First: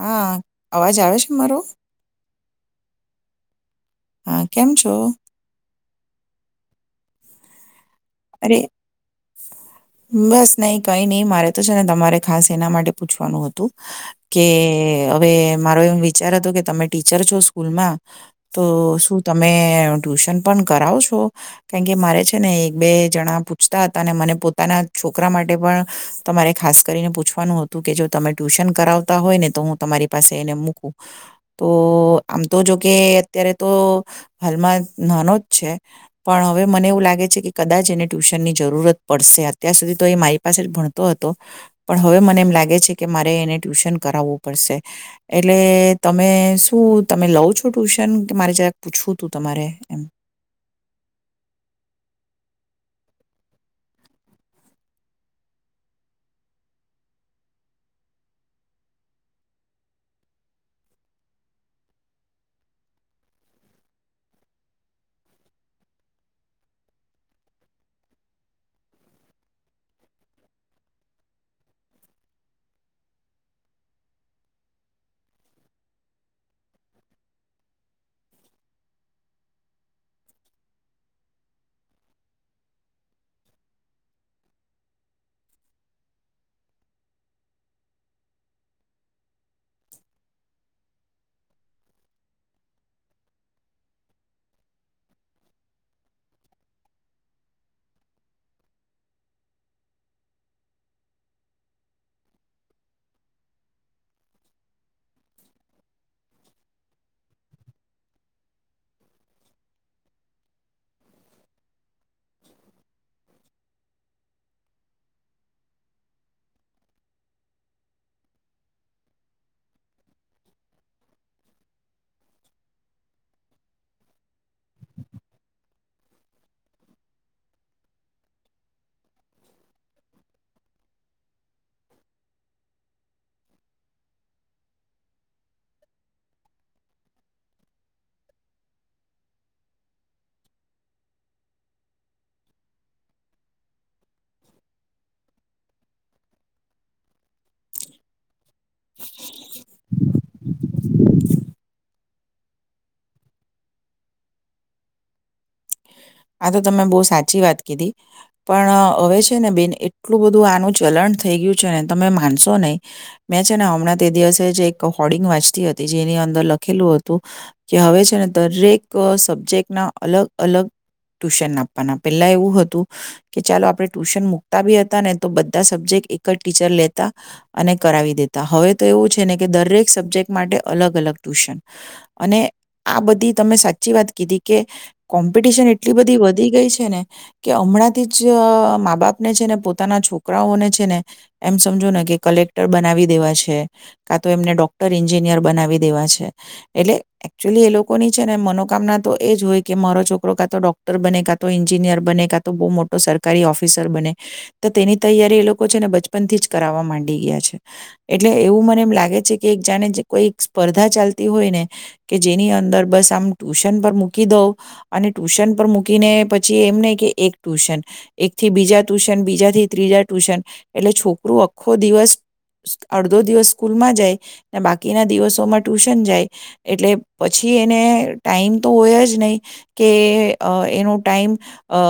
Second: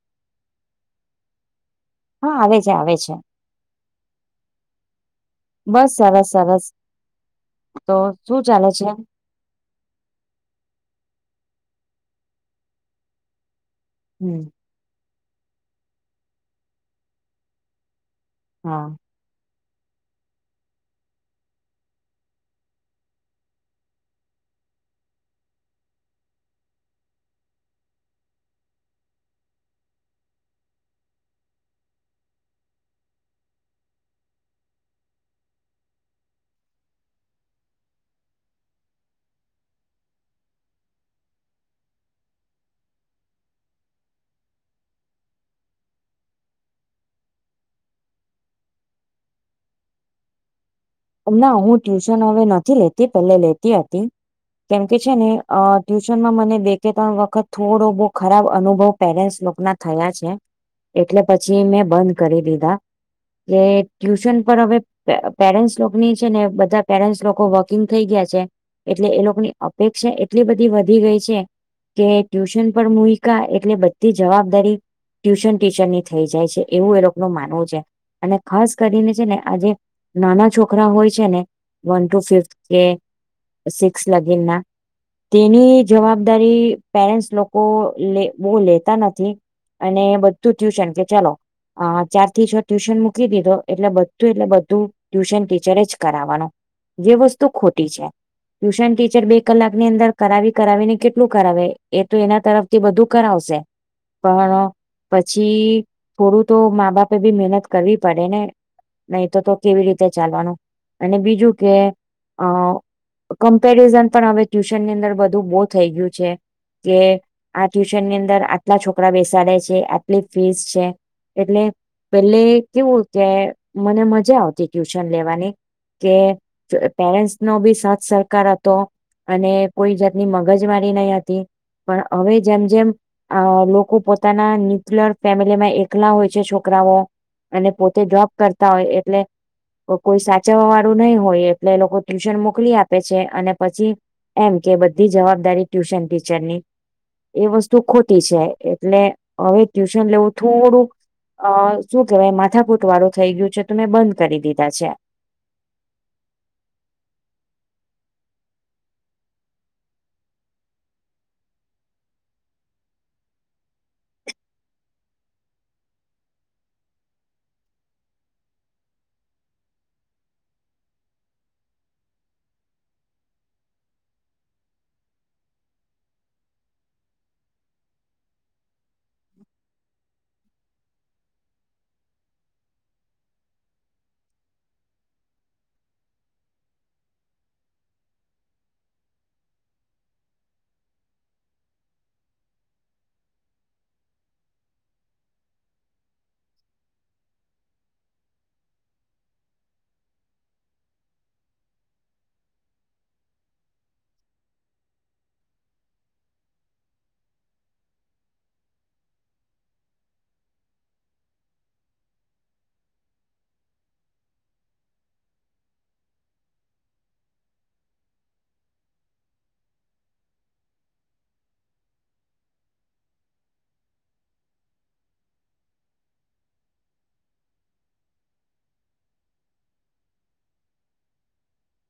હા અવાજ આવે છે મારો? હા આવે છે આવે છે. હા કેમ છો? બસ સરસ સરસ. તો શું ચાલે અરે છે બસ નહી કઈ. નહીં મારે તો છે ને તમારે ખાસ એના માટે પૂછવાનું હતું. હમ કે હવે મારો એવમ વિચાર હતો કે તમે ટીચર છો સ્કૂલમાં. તો, હા શું તમે મે ટ્યુશન પણ કરાવો છો? કારણ કે મારે છે ને બે જણા પૂછતા હતા, અને મને પોતાના છોકરા માટે પણ તમારે ખાસ કરીને પૂછવાનું હતું, કે જો તમે ટ્યુશન કરાવતા હોય ને, તો હું તમારી પાસે એને મૂકું. તો આમ તો જોકે અત્યારે તો હાલમાં નાનો જ છે પણ હવે મને એવું લાગે છે કે કદાચ એને ટ્યુશનની જરૂરત પડશે. અત્યાર સુધી તો એ મારી પાસે જ ભણતો હતો, પણ હવે મને એમ લાગે છે કે મારે એને ટ્યુશન કરાવવું પડશે. એટલે તમે શું તમે લઉ છો ટ્યુશન, કે મારે જરાક પૂછવું તું તમારે એમ. ના, હું ટ્યુશન હવે નથી લેતી, પહેલે લેતી હતી. કેમકે છે ને, અ ટ્યુશનમાં મને બે કે ત્રણ વખત થોડો બહુ ખરાબ અનુભવ પેરેન્ટ્સ લોકના થયા છે. એટલે પછી મેં બંધ કરી દીધા. કે ટ્યુશન પર હવે પેરેન્ટ્સ લોકની છે ને બધા પેરેન્ટ્સ લોકો વર્કિંગ થઈ ગયા છે, એટલે એ લોકોની અપેક્ષા એટલી બધી વધી ગઈ છે, કે ટ્યુશન પર મુયકા એટલે બધી જવાબદારી ટ્યુશન ટીચરની થઈ જાય છે, એવું એ લોકો ન માનવું છે. અને ખાસ કરીને છે ને આ જે નાના છોક રા હોય છે ને, વન ટુ ફિફથ કે સિક્સ્થ લગીન ના, તેની જવાબદારી પેરેન્ટ્સ લોકો લે બો લેતા નથી, અને બધું ટ્યુશન, કે ચાલો અં ચારથી છ ટ્યુશન મૂકી દીધો, એટલે બધ્ધુ એટલે બધ્ધુ ટ્યુશન ટી ચરે જ કરાવવાનું. એ વસ્તુ ખોટી છે. ટ્યુશન ટીચર બે કલાકની અંદર કરાવી કરાવીને કેટલું કરાવે? એ તો એના તરફથી બધું કરાવશે, પણ પછી થોડું તો મા બાપે બી મહેનત કરવી પડે ને? નહીં તો તો કેવી રીતે ચાલવાનું? અને બીજું કે, અ કમ્પેરિઝન પણ હવે ટ્યુશનની અંદર બધું બો થઈ ગયું છે, કે આ ટ્યુશનની અંદર આટલા છોકરા બેસાડે છે, આટલી ફીસ છે. એટલે પેલ્લે કેવું કે મને મજા આવતી ટ્યુશન લેવાની કે પેરેન્ટ્સનો બી સાથ સહકાર હતો, અને કોઈ જાતની મગજમારી નઈં હતી. પણ હવે જેમ જેમ અ લોકો પોતાના ન્યુક્લયર ફેમિલીમાં એકલા હોય છે છોકરાઓ, અને પોતે જોબ કરતા હોય એટલે ક કોઈ સા ચવવાવાળું નહીં હોય, એટલે એ લોકો ટ્યુશન મોકલી આપે છે. અને પછી એમ કે બધી જવાબદારી ટ્યુશન ટીચરની. એ વસ્તુ ખોટી છે. એટલે અવે ટ્યુશન લેવું થોડું અ શું કેવાય માથાકૂટવાળું થઈ ગ્યું છે, તો મેં બંધ કરી દીધા છે. આ તો તમે બહુ સાચી વાત કીધી. પણ અવે છે ને બેન, એટલું બધું આનું ચલણ થઈ ગ્યું છે ને, તમે માનશો નહીં. મેં છે ને હમણાં તે દિવસે જ એક હોર્ડિંગ વાંચતી હતી, જેની અંદર લખેલું હતું કે હવે છે ને દરેક સબ્જેક્ટના અલગ અલગ ટ્યુશન આપવાના. પેલ્લા એવું હતું, કે ચાલો આપણે ટ્યુશન મૂકતા બી હતા ને તો બધા સબ્જેક્ટ એક જ ટીચર લેતા, અને કરાવી દેતા. હવે તો એવું છે ને કે દરેક સબ્જેક્ટ માટે અલગ અલગ ટ્યુશન. અને આ બધી તમે સાચ્ચી વાત કીધી, કે કોમ્પિટિશન એટલી બધી વધી ગઈ છે ને, કે હમણાંથી જ મા બાપને છે ને પોતાના છોકરાઓને છે ને, એમ સમજો ને કે કલેક્ટર બનાવી દેવા છે, કાં તો એમને ડોક્ટર એન્જિનિયર બનાવી દેવા છે. એટલે એકચુલી એ લોકોની છે ને મનોકામના તો એ જ હોય કે મારો છોકરો કાં તો ડોક ટર બને કાં તો એન્જિનિયર બને, કાં તો બહુ મોટો સરકારી ઓફિસર બને. તો તેની તૈયારી એ લોકો છે ને બચપનથી જ કરાવવા માંડી ગ્યા છે. એટલે એવું મને એમ લાગે છે કે એક જાણે કોઈ સ્પર્ધા ચાલતી હોય ને કે જેની અંદર બસ આમ ટ્યુશન પર મૂકી દો અને ટ્યુશન ઉપર મૂકીને પછી એમ નહીં કે એક ટ્યુશન. એકથી બીજા ટ્યુશન, બીજાથી ત્રીજા ટ્યુશન, એટલે છોકરું આખ્ખો દિવસ, અડધો દિવસ સ્કૂલમાં જાય ને બાકીના દિવસોમાં ટ્યુશન જાય, એટલે પછી એને ટાઈમ તો હોય જ નહીં, કે અ એનો ટાઈમ અ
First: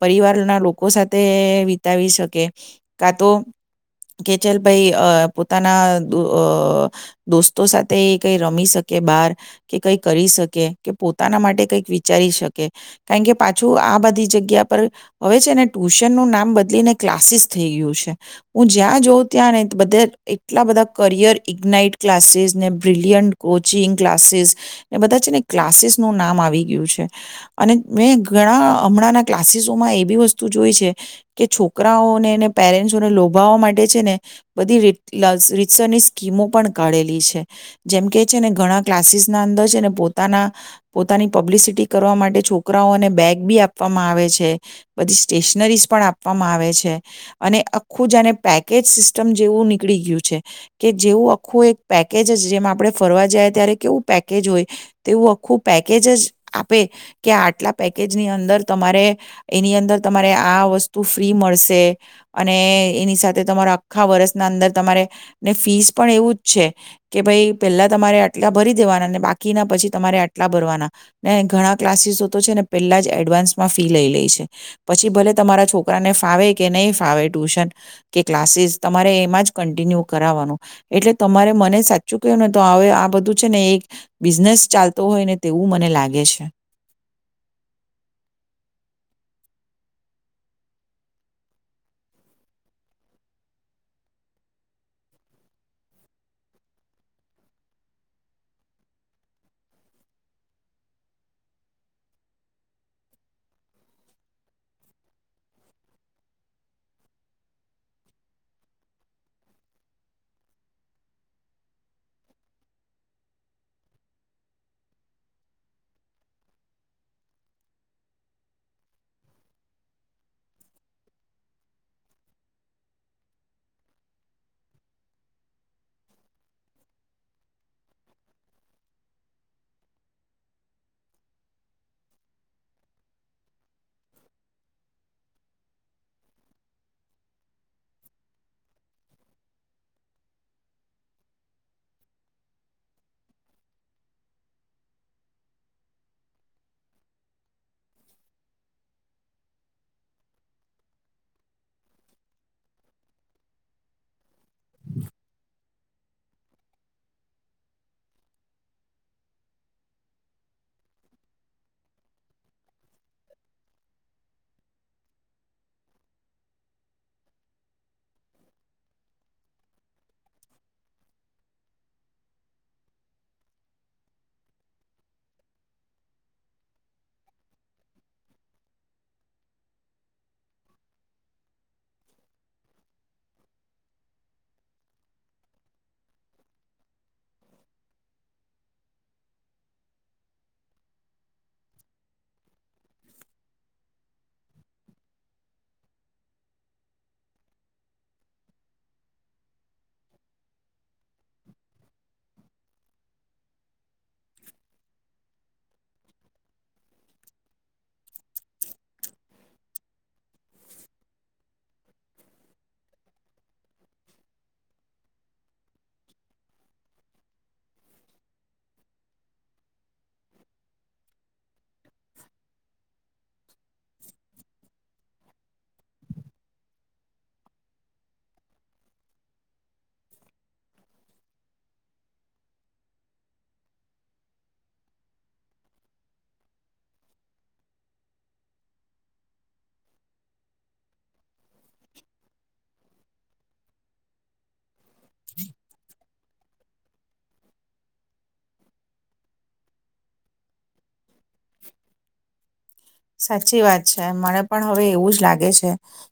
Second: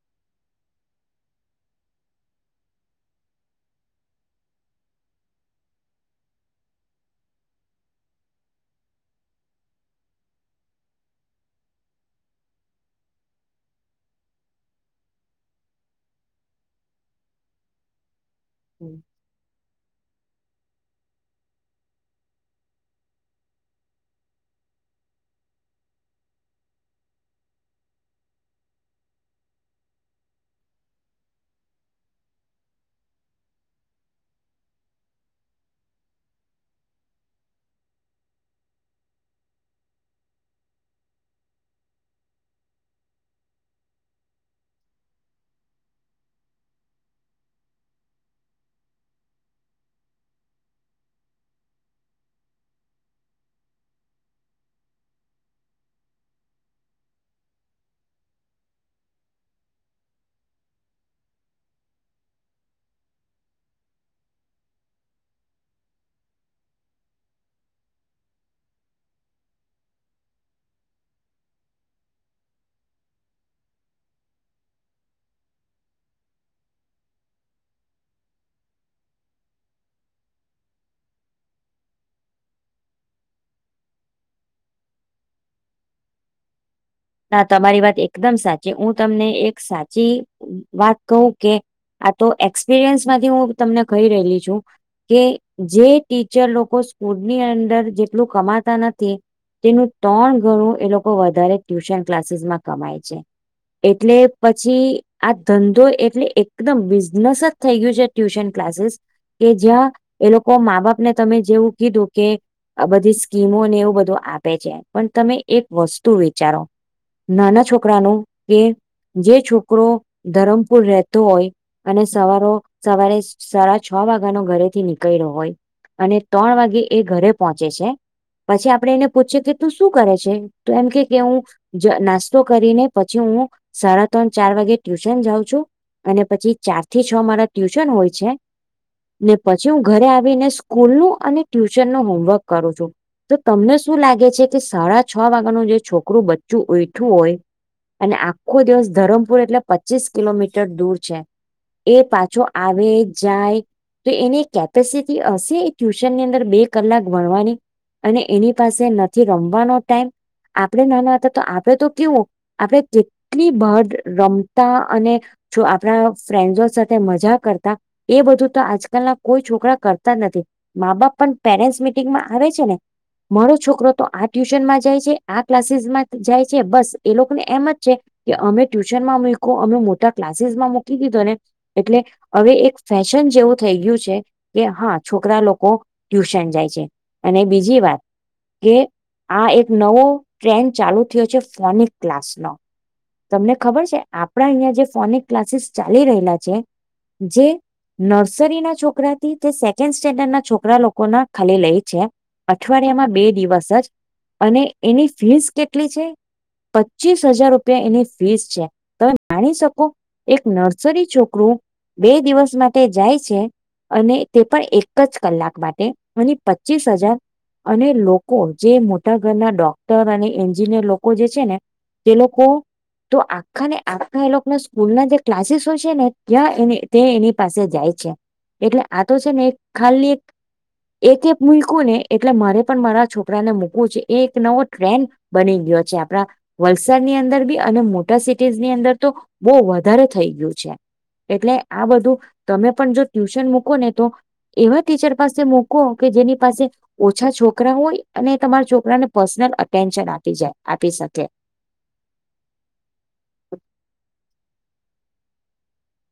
પરિવારના લોકો સાથે વિતાવી શકે. કાં તો, કે ચલ ભાઈ પોતાના દોસ્તો સાથે કંઈ રમી શકે બાર, કે કંઈ કરી શકે, કે પોતાના માટે કંઈક વિચારી શકે કારણ કે પાછું આ બધી જગ્યા પર, હવે છે ને ટ્યુશનનું નામ બદલીને ક્લાસીસ થઈ ગયું છે. હું જ્યાં જોઉં ત્યાં નહી ત બધે એટલા બધા કરિયર ઇગ્નાઇટ ક્લાસીસ, ને બ્રિલિયન્ટ કોચિંગ ક્લાસીસ, ને બધા છે ને ક્લાસીસનું નામ આવી ગ્યું છે. અને મેં ઘણા હમણાંના ક્લાસીસોમાં એવી વસ્તુ જોઈ છે કે છોકરાઓને પેરેન્ટ્સને લોભાવવા માટે છે ને બધી રી રીસરની સ્કીમો પણ કાઢેલી છે જેમ કે છે ને ઘણા ક્લાસીસના અંદર છે ને પોતાના પોતાની પબ્લિસિટી કરવા માટે છોકરાઓને બેગ બી આપવામાં આવે છે બધી સ્ટેશનરીઝ પણ આપવામાં આવે છે અને આખું જાને પેકેજ સિસ્ટમ જેવું નીકળી ગયું છે કે જેવું આખું એક પેકેજ જ જેમાં આપડણે ફરવા જાય ત્યારે કેવું પેકેજ હોય તેવું આખું પેકેજ જ આપે કે આટલા પેકેજની અંદર તમારે એની અંદર તમારે આ વસ્તુ ફ્રી મળશે અને એની સાથે તમારા આખા વરસના અંદર તમારે ને ફીસ પણ એવું જ છે કે ભાઈ પહેલા તમારે આટલા ભરી દેવાના ને બાકીના પછી તમારે આટલા ભરવાના ને ઘણા ક્લાસીસ તો છે ને પેલા જ એડવાન્સમાં ફી લઈ લે છે પછી ભલે તમારા છોકરાને ફાવે કે નહીં ફાવે ટ્યુશન કે ક્લાસીસ તમારે એમાં જ કન્ટિન્યુ કરાવવાનું એટલે તમારે મને સાચું કું ને તો હવે આ બધું છે ને એક બિઝનેસ ચાલતો હોય ને તેવું મને લાગે છે હા તમારી વાત એકદમ સાચી હું તમને એક સાચી વાત કહું કે આ તો એક્સપિરિયન્સ માંથી હું તમને કહી રહેલી છું કે જે ટીચર લોકો સ્કૂલની અંદર જેટલું કમાતા નથી તેનું ત્રણ ઘણું એ લોકો વધારે ટ્યુશન ક્લાસીસમાં કમાય છે એટલે પછી આ ધંધો એટલે એકદમ બિઝનસ જ થઈ ગયું છે ટ્યુશન ક્લાસીસ કે જ્યાં એ લોકો મા બાપને તમે જેવું કીધું કે બધી સ્કીમોને એવું બધું આપે છે પણ તમે એક વસ્તુ વ વિચારો નાના છોકરા ન કે જે છોકરો ધરમપુર રહેતો હોય અને સવારો સવારે સાડા છ વાગ્યાનો ઘરેથી નીકળ્યો હોય અને ત્રણ વાગે એ ઘરે પહોંચે છે પછી આપડે એને પૂછી કે તું શું કરે છે તો એમ કે કે હું નાસ્તો કરીને પછી હું સાડા ત્રણ ચાર વાગે ટ્યુશન જાઉં છું અને પછી ચાર થી છ મારા ટ્યુશન હોય છે ને પછી હું ઘરે આવીને સ્કૂલ નું અને ટ્યુશન નું હોમવર્ક કરું છું તો તમને શું લાગે છે કે સાડા છ વાગ્યા નુ જે છોક છોકરું બચ્ચું ઉઠયું હોય અને આખો દિવસ ધરમપુર એટલે પચીસ કિલોમીટર દૂર છે એ પાછો આવે જાય તો એની કેપેસિટી હશે એ ટ્યુશનની અંદર બે કલાક ભણવાની અને એની પાસે નથી રમવાનો ટાઈમ આ આપણે નાના હતા તો આપડે તો કેવું આપડ કેટલી બાર રમતા અને આપણા ફ્રેન્ડસો સાથે મજા કરતા એ બધું તો આજકાલના કોઈ છોકરા કરતા જ નથી મા બાપ પણ પેરેન્ટસ મિટિંગમાં આવે છે ને મારો છોકરો તો આ ટ્યુશન માં જાય છે આ ક્લાસીસમાં જાય છે બસ એ લોકોને એમ જ છે કે અમે ટ્યુશનમાં મૂકો અમે મોટા ક્લાસીસ માં મૂકી દીધો ને એટલે હવે એક ફેશન જેવું થઈ ગયું છે કે હા છોકરા લોકો ટ્યુશન જાય છે અને બીજી વાત કે આ એક નવો ટ્રેન્ડ ચાલુ થયો છે ફોનિક ક્લાસનો તમને ખબર છે આપણા અહીંયા જે ફોનિક ક્લાસીસ ચાલી રહેલા છે જે નર્સરીના છોકરાથી તે સેકન્ડ સ્ટેન્ડર્ડ ના છોકરા લોકોના ખાલી લઈ છે અઠવાડિયામાં બે દિવસ જ અને એની ફીસ કેટલી છે પચીસ હજાર રૂપિયા એની ફીસ છે તમે માણી શકો એક નર્સરી છોકરું બે દિવસ માટે જાય છે અને તે પણ એક જ કલાક માટે અનેની પચીસ હજાર અને લોકો જે મોટા ઘરના ડો ક્ટર અને એન્જિનિયર લોકો જે છે ને તે લોકો તો આખા ને આખા એ લોકોના સ્કૂલ ના જે ક્લાસીસો છે ને ત્યાં એ તે એની પાસે જાય છે એટલે આ તો છે ને ખાલી એક એક મૂલકુંને એટલે મારે પણ મારા છોકરા ને મૂકવું છે એ એક નવો ટ્રેન્ડ બની ગયો છે આપણા વલસાડ ની અંદર બી અને મોટા સિટીઝની અંદર તો બહુ વધારે થઈ ગયું છે એટલે આ બધું તમે પણ જો ટ્યુશન મૂકો ને તો એવા જ ટીચર પાસે મૂકો કે જેની પાસે ઓછા છોકરા હોય અને તમારા છોકરાને પર્સનલ અ ટેન્શન આપી જાય આપી શકે સાચી વાત છે મરે પણ હવે એવું જ લાગે છે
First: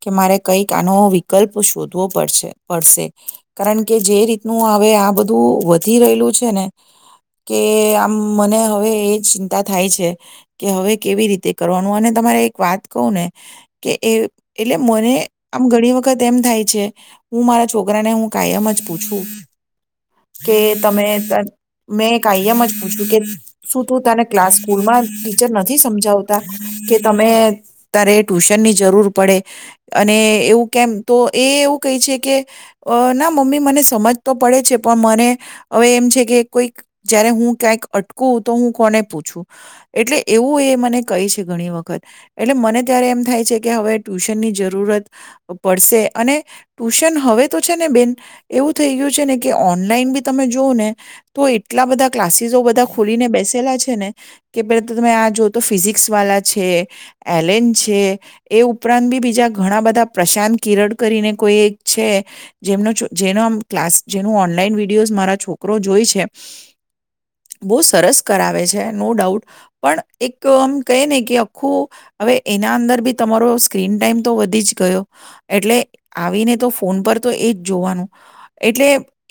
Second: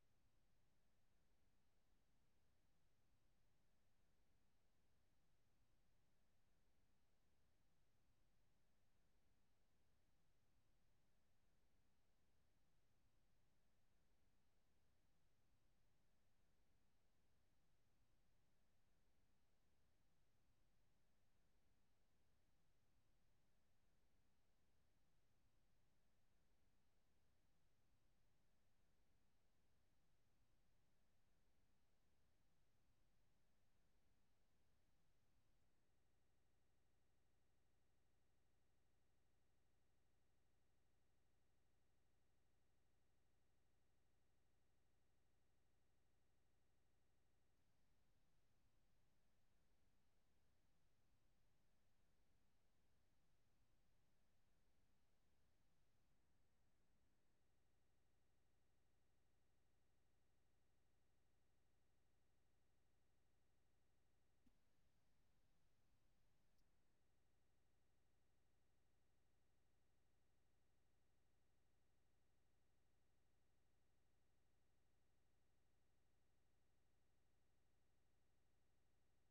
કે મારે કઈક આનો વિકલ્પ શોધવો પડશે પડશે કારણ કે જે રીતનું હવે આ બધું વધી રહેલું છે ને કે આમ મને હવે એ ચિંતા થાય છે કે હવે કેવી રીતે કરવાનું અને તમારે એક વાત કહું ને કે એટલે મને આમ ઘણી વખત એમ થાય છે હું મારા છોકરાને હું કાયમ જ પૂછું કે તમે મેં કાયમ જ પૂછ્યું કે શું તું તને ક્લાસ સ્કૂલમાં ટીચર નથી સમજાવ તા કે તમે તારે ટ્યુશનની જરૂર પડે અને એવું કેમ તો એ એવું કહે છે કે ના મમ્મી મને સમજ તો પડે છે તા પણ મને હવે એમ છે કે કોઈક જયારે હું ક્યાંક અટકું તો હું કોને પૂછું એટલે એવું એ મને કહે છે ઘણી વખત એટલે મને ત્યારે એમ થાય છે કે હવે ટ્યુશનની જરૂરત પડશે અને ટ્યુશન હવે તો છે ને બેન એવું થઈ ગયું છે ને કે ઓનલાઈન બી તમે જો ને તો એટલા બધા ક્લાસીસો બધા ખોલીને બેસેલા છે ને કે પેલા તમે આ જો તો ફિઝિક એલેન છે, એ ઉપરાંત બી બીજા ઘણા બધા પ્રશાંત કિર કરીને કોઈ એક છે, જે જે ક્લાસ જે ઓનલાઈન વિડીયો મારા છોકરો જોય છે, બહ સરસ કરાવે છે નો ડાઉટ, પણ એકમ કહે ને કે આખું, હવે એના અંદર બી તમારો સ્ક્રીન ટાઈમ તો વધી જ ગયો, એટલે આવીને તો ફોન પર તો એ જ જોવાનું, એટલે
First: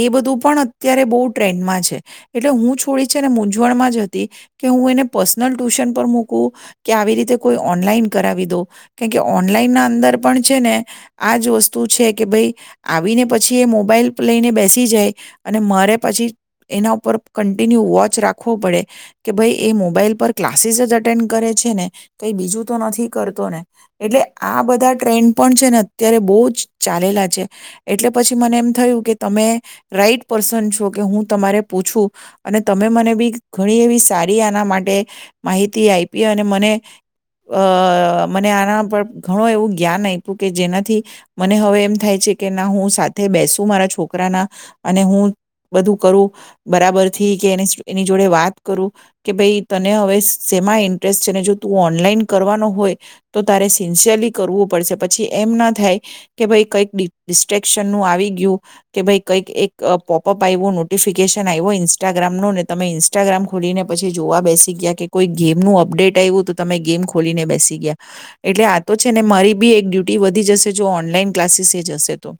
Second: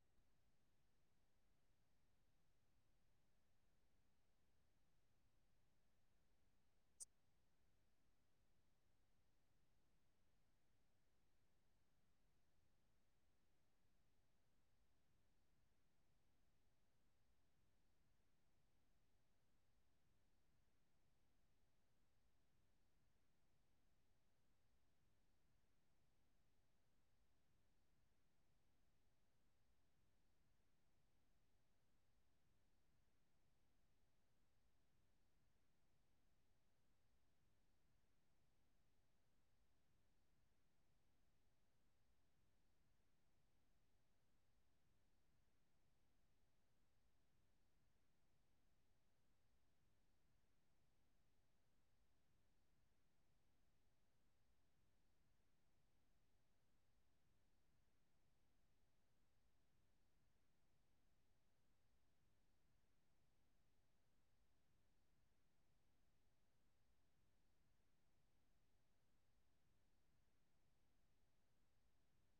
એ બધું પણ અત્યારે બહુ ટ્રેન્ડમાં છે, એટલે હું છોડી છે ને મૂંઝવણમાં જ હતી, કે હું એને પર્સનલ ટ્યુશન પર મક કે આવી રીતે કોઈ ઓનલાઈન કરાવી દો, કેમ કે ઓનલાઈન ના અંદર પણ છે ને, આજ વસ્તુ છે કે ભાઈ આવીને પછી એ મોબાઈલ લઈને બેસી જાય અને મારે પછી એના ઉપર કન્ટિન્યુ વોચ રાખવો પડે, કે ભાઈ એ મોબાઈલ પર ક્લાસીસ જ ે કઈ બીજું તો નથી કરતો ને, એટલે આ બધા ટ્રેન્ડ પણ છે ને અત્યારે બહુ જ ચાલેલા છે, એટલે પછી મને એમ થયું કે તમે, રાઈટ પર્સન છો કે હું તમારે પૂછું, અને તમે મને બી ઘણી એવી સારી આના માટે, માહિત થી આપી અને મને અ મને આના પર ઘણું એવું જ્ઞાન આપ્યું કે જેનાથી, મને હવે એમ થાય છે કે ના હું સાથે બેસું મારા છોકરાના, અને હું બધું કરું, બરાબરથી કે એની જોડે વાત કરું, કે ભાઈ તને હવે સેમા ઇન્ટરેસ્ટ છે ને જો તું ઓનલાઈન કરવાનો હોય, તો તારે સિન્સિયરલી કરવું પડશે પછી એમ ના થાય, કે ભાઈ કંઈક ડિસ્ટ્રેક્શન નું આવી ગયું, કે ભાઈ કઈક એક પોપઅપ આવું નોટિફિકેશન આવ્યું ઇન્સ્ટાગ્રામ નો ને તમે ઇન્સ્ટાગ્રામ ખોલીને પછી જોવા બેસી ગયા કે કોઈ ગેમનું અપડેટ આવ્યું તો તમે ગેમ ખોલીને બેસી ગયા, એટલે આ તો છે ને મારી બી એક ડ્યુટી વધી જશે જો ઓનલાઈન ક્લાસીસ જશે તો,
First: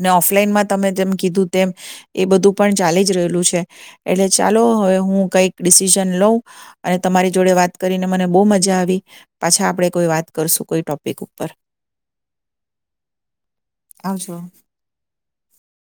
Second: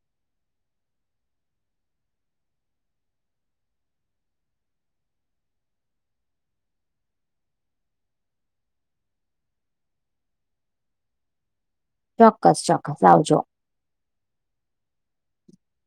ને ઓફલાઈનમાં તમે જે કીધું તેમ, એ બધું પણ ચાલી જ રહેલું છે, એટલે ચાલો હવે હું કઈક ડિસિઝન લઉં. અને તમારી જોડે વાત કરીને મને બહુ મજા આવી, પાછા આપણે કોઈ વાત કરશું કોઈ ટોપિક ઉપર. ચોક્કસ ચોક્કસ આવજો. આવજો.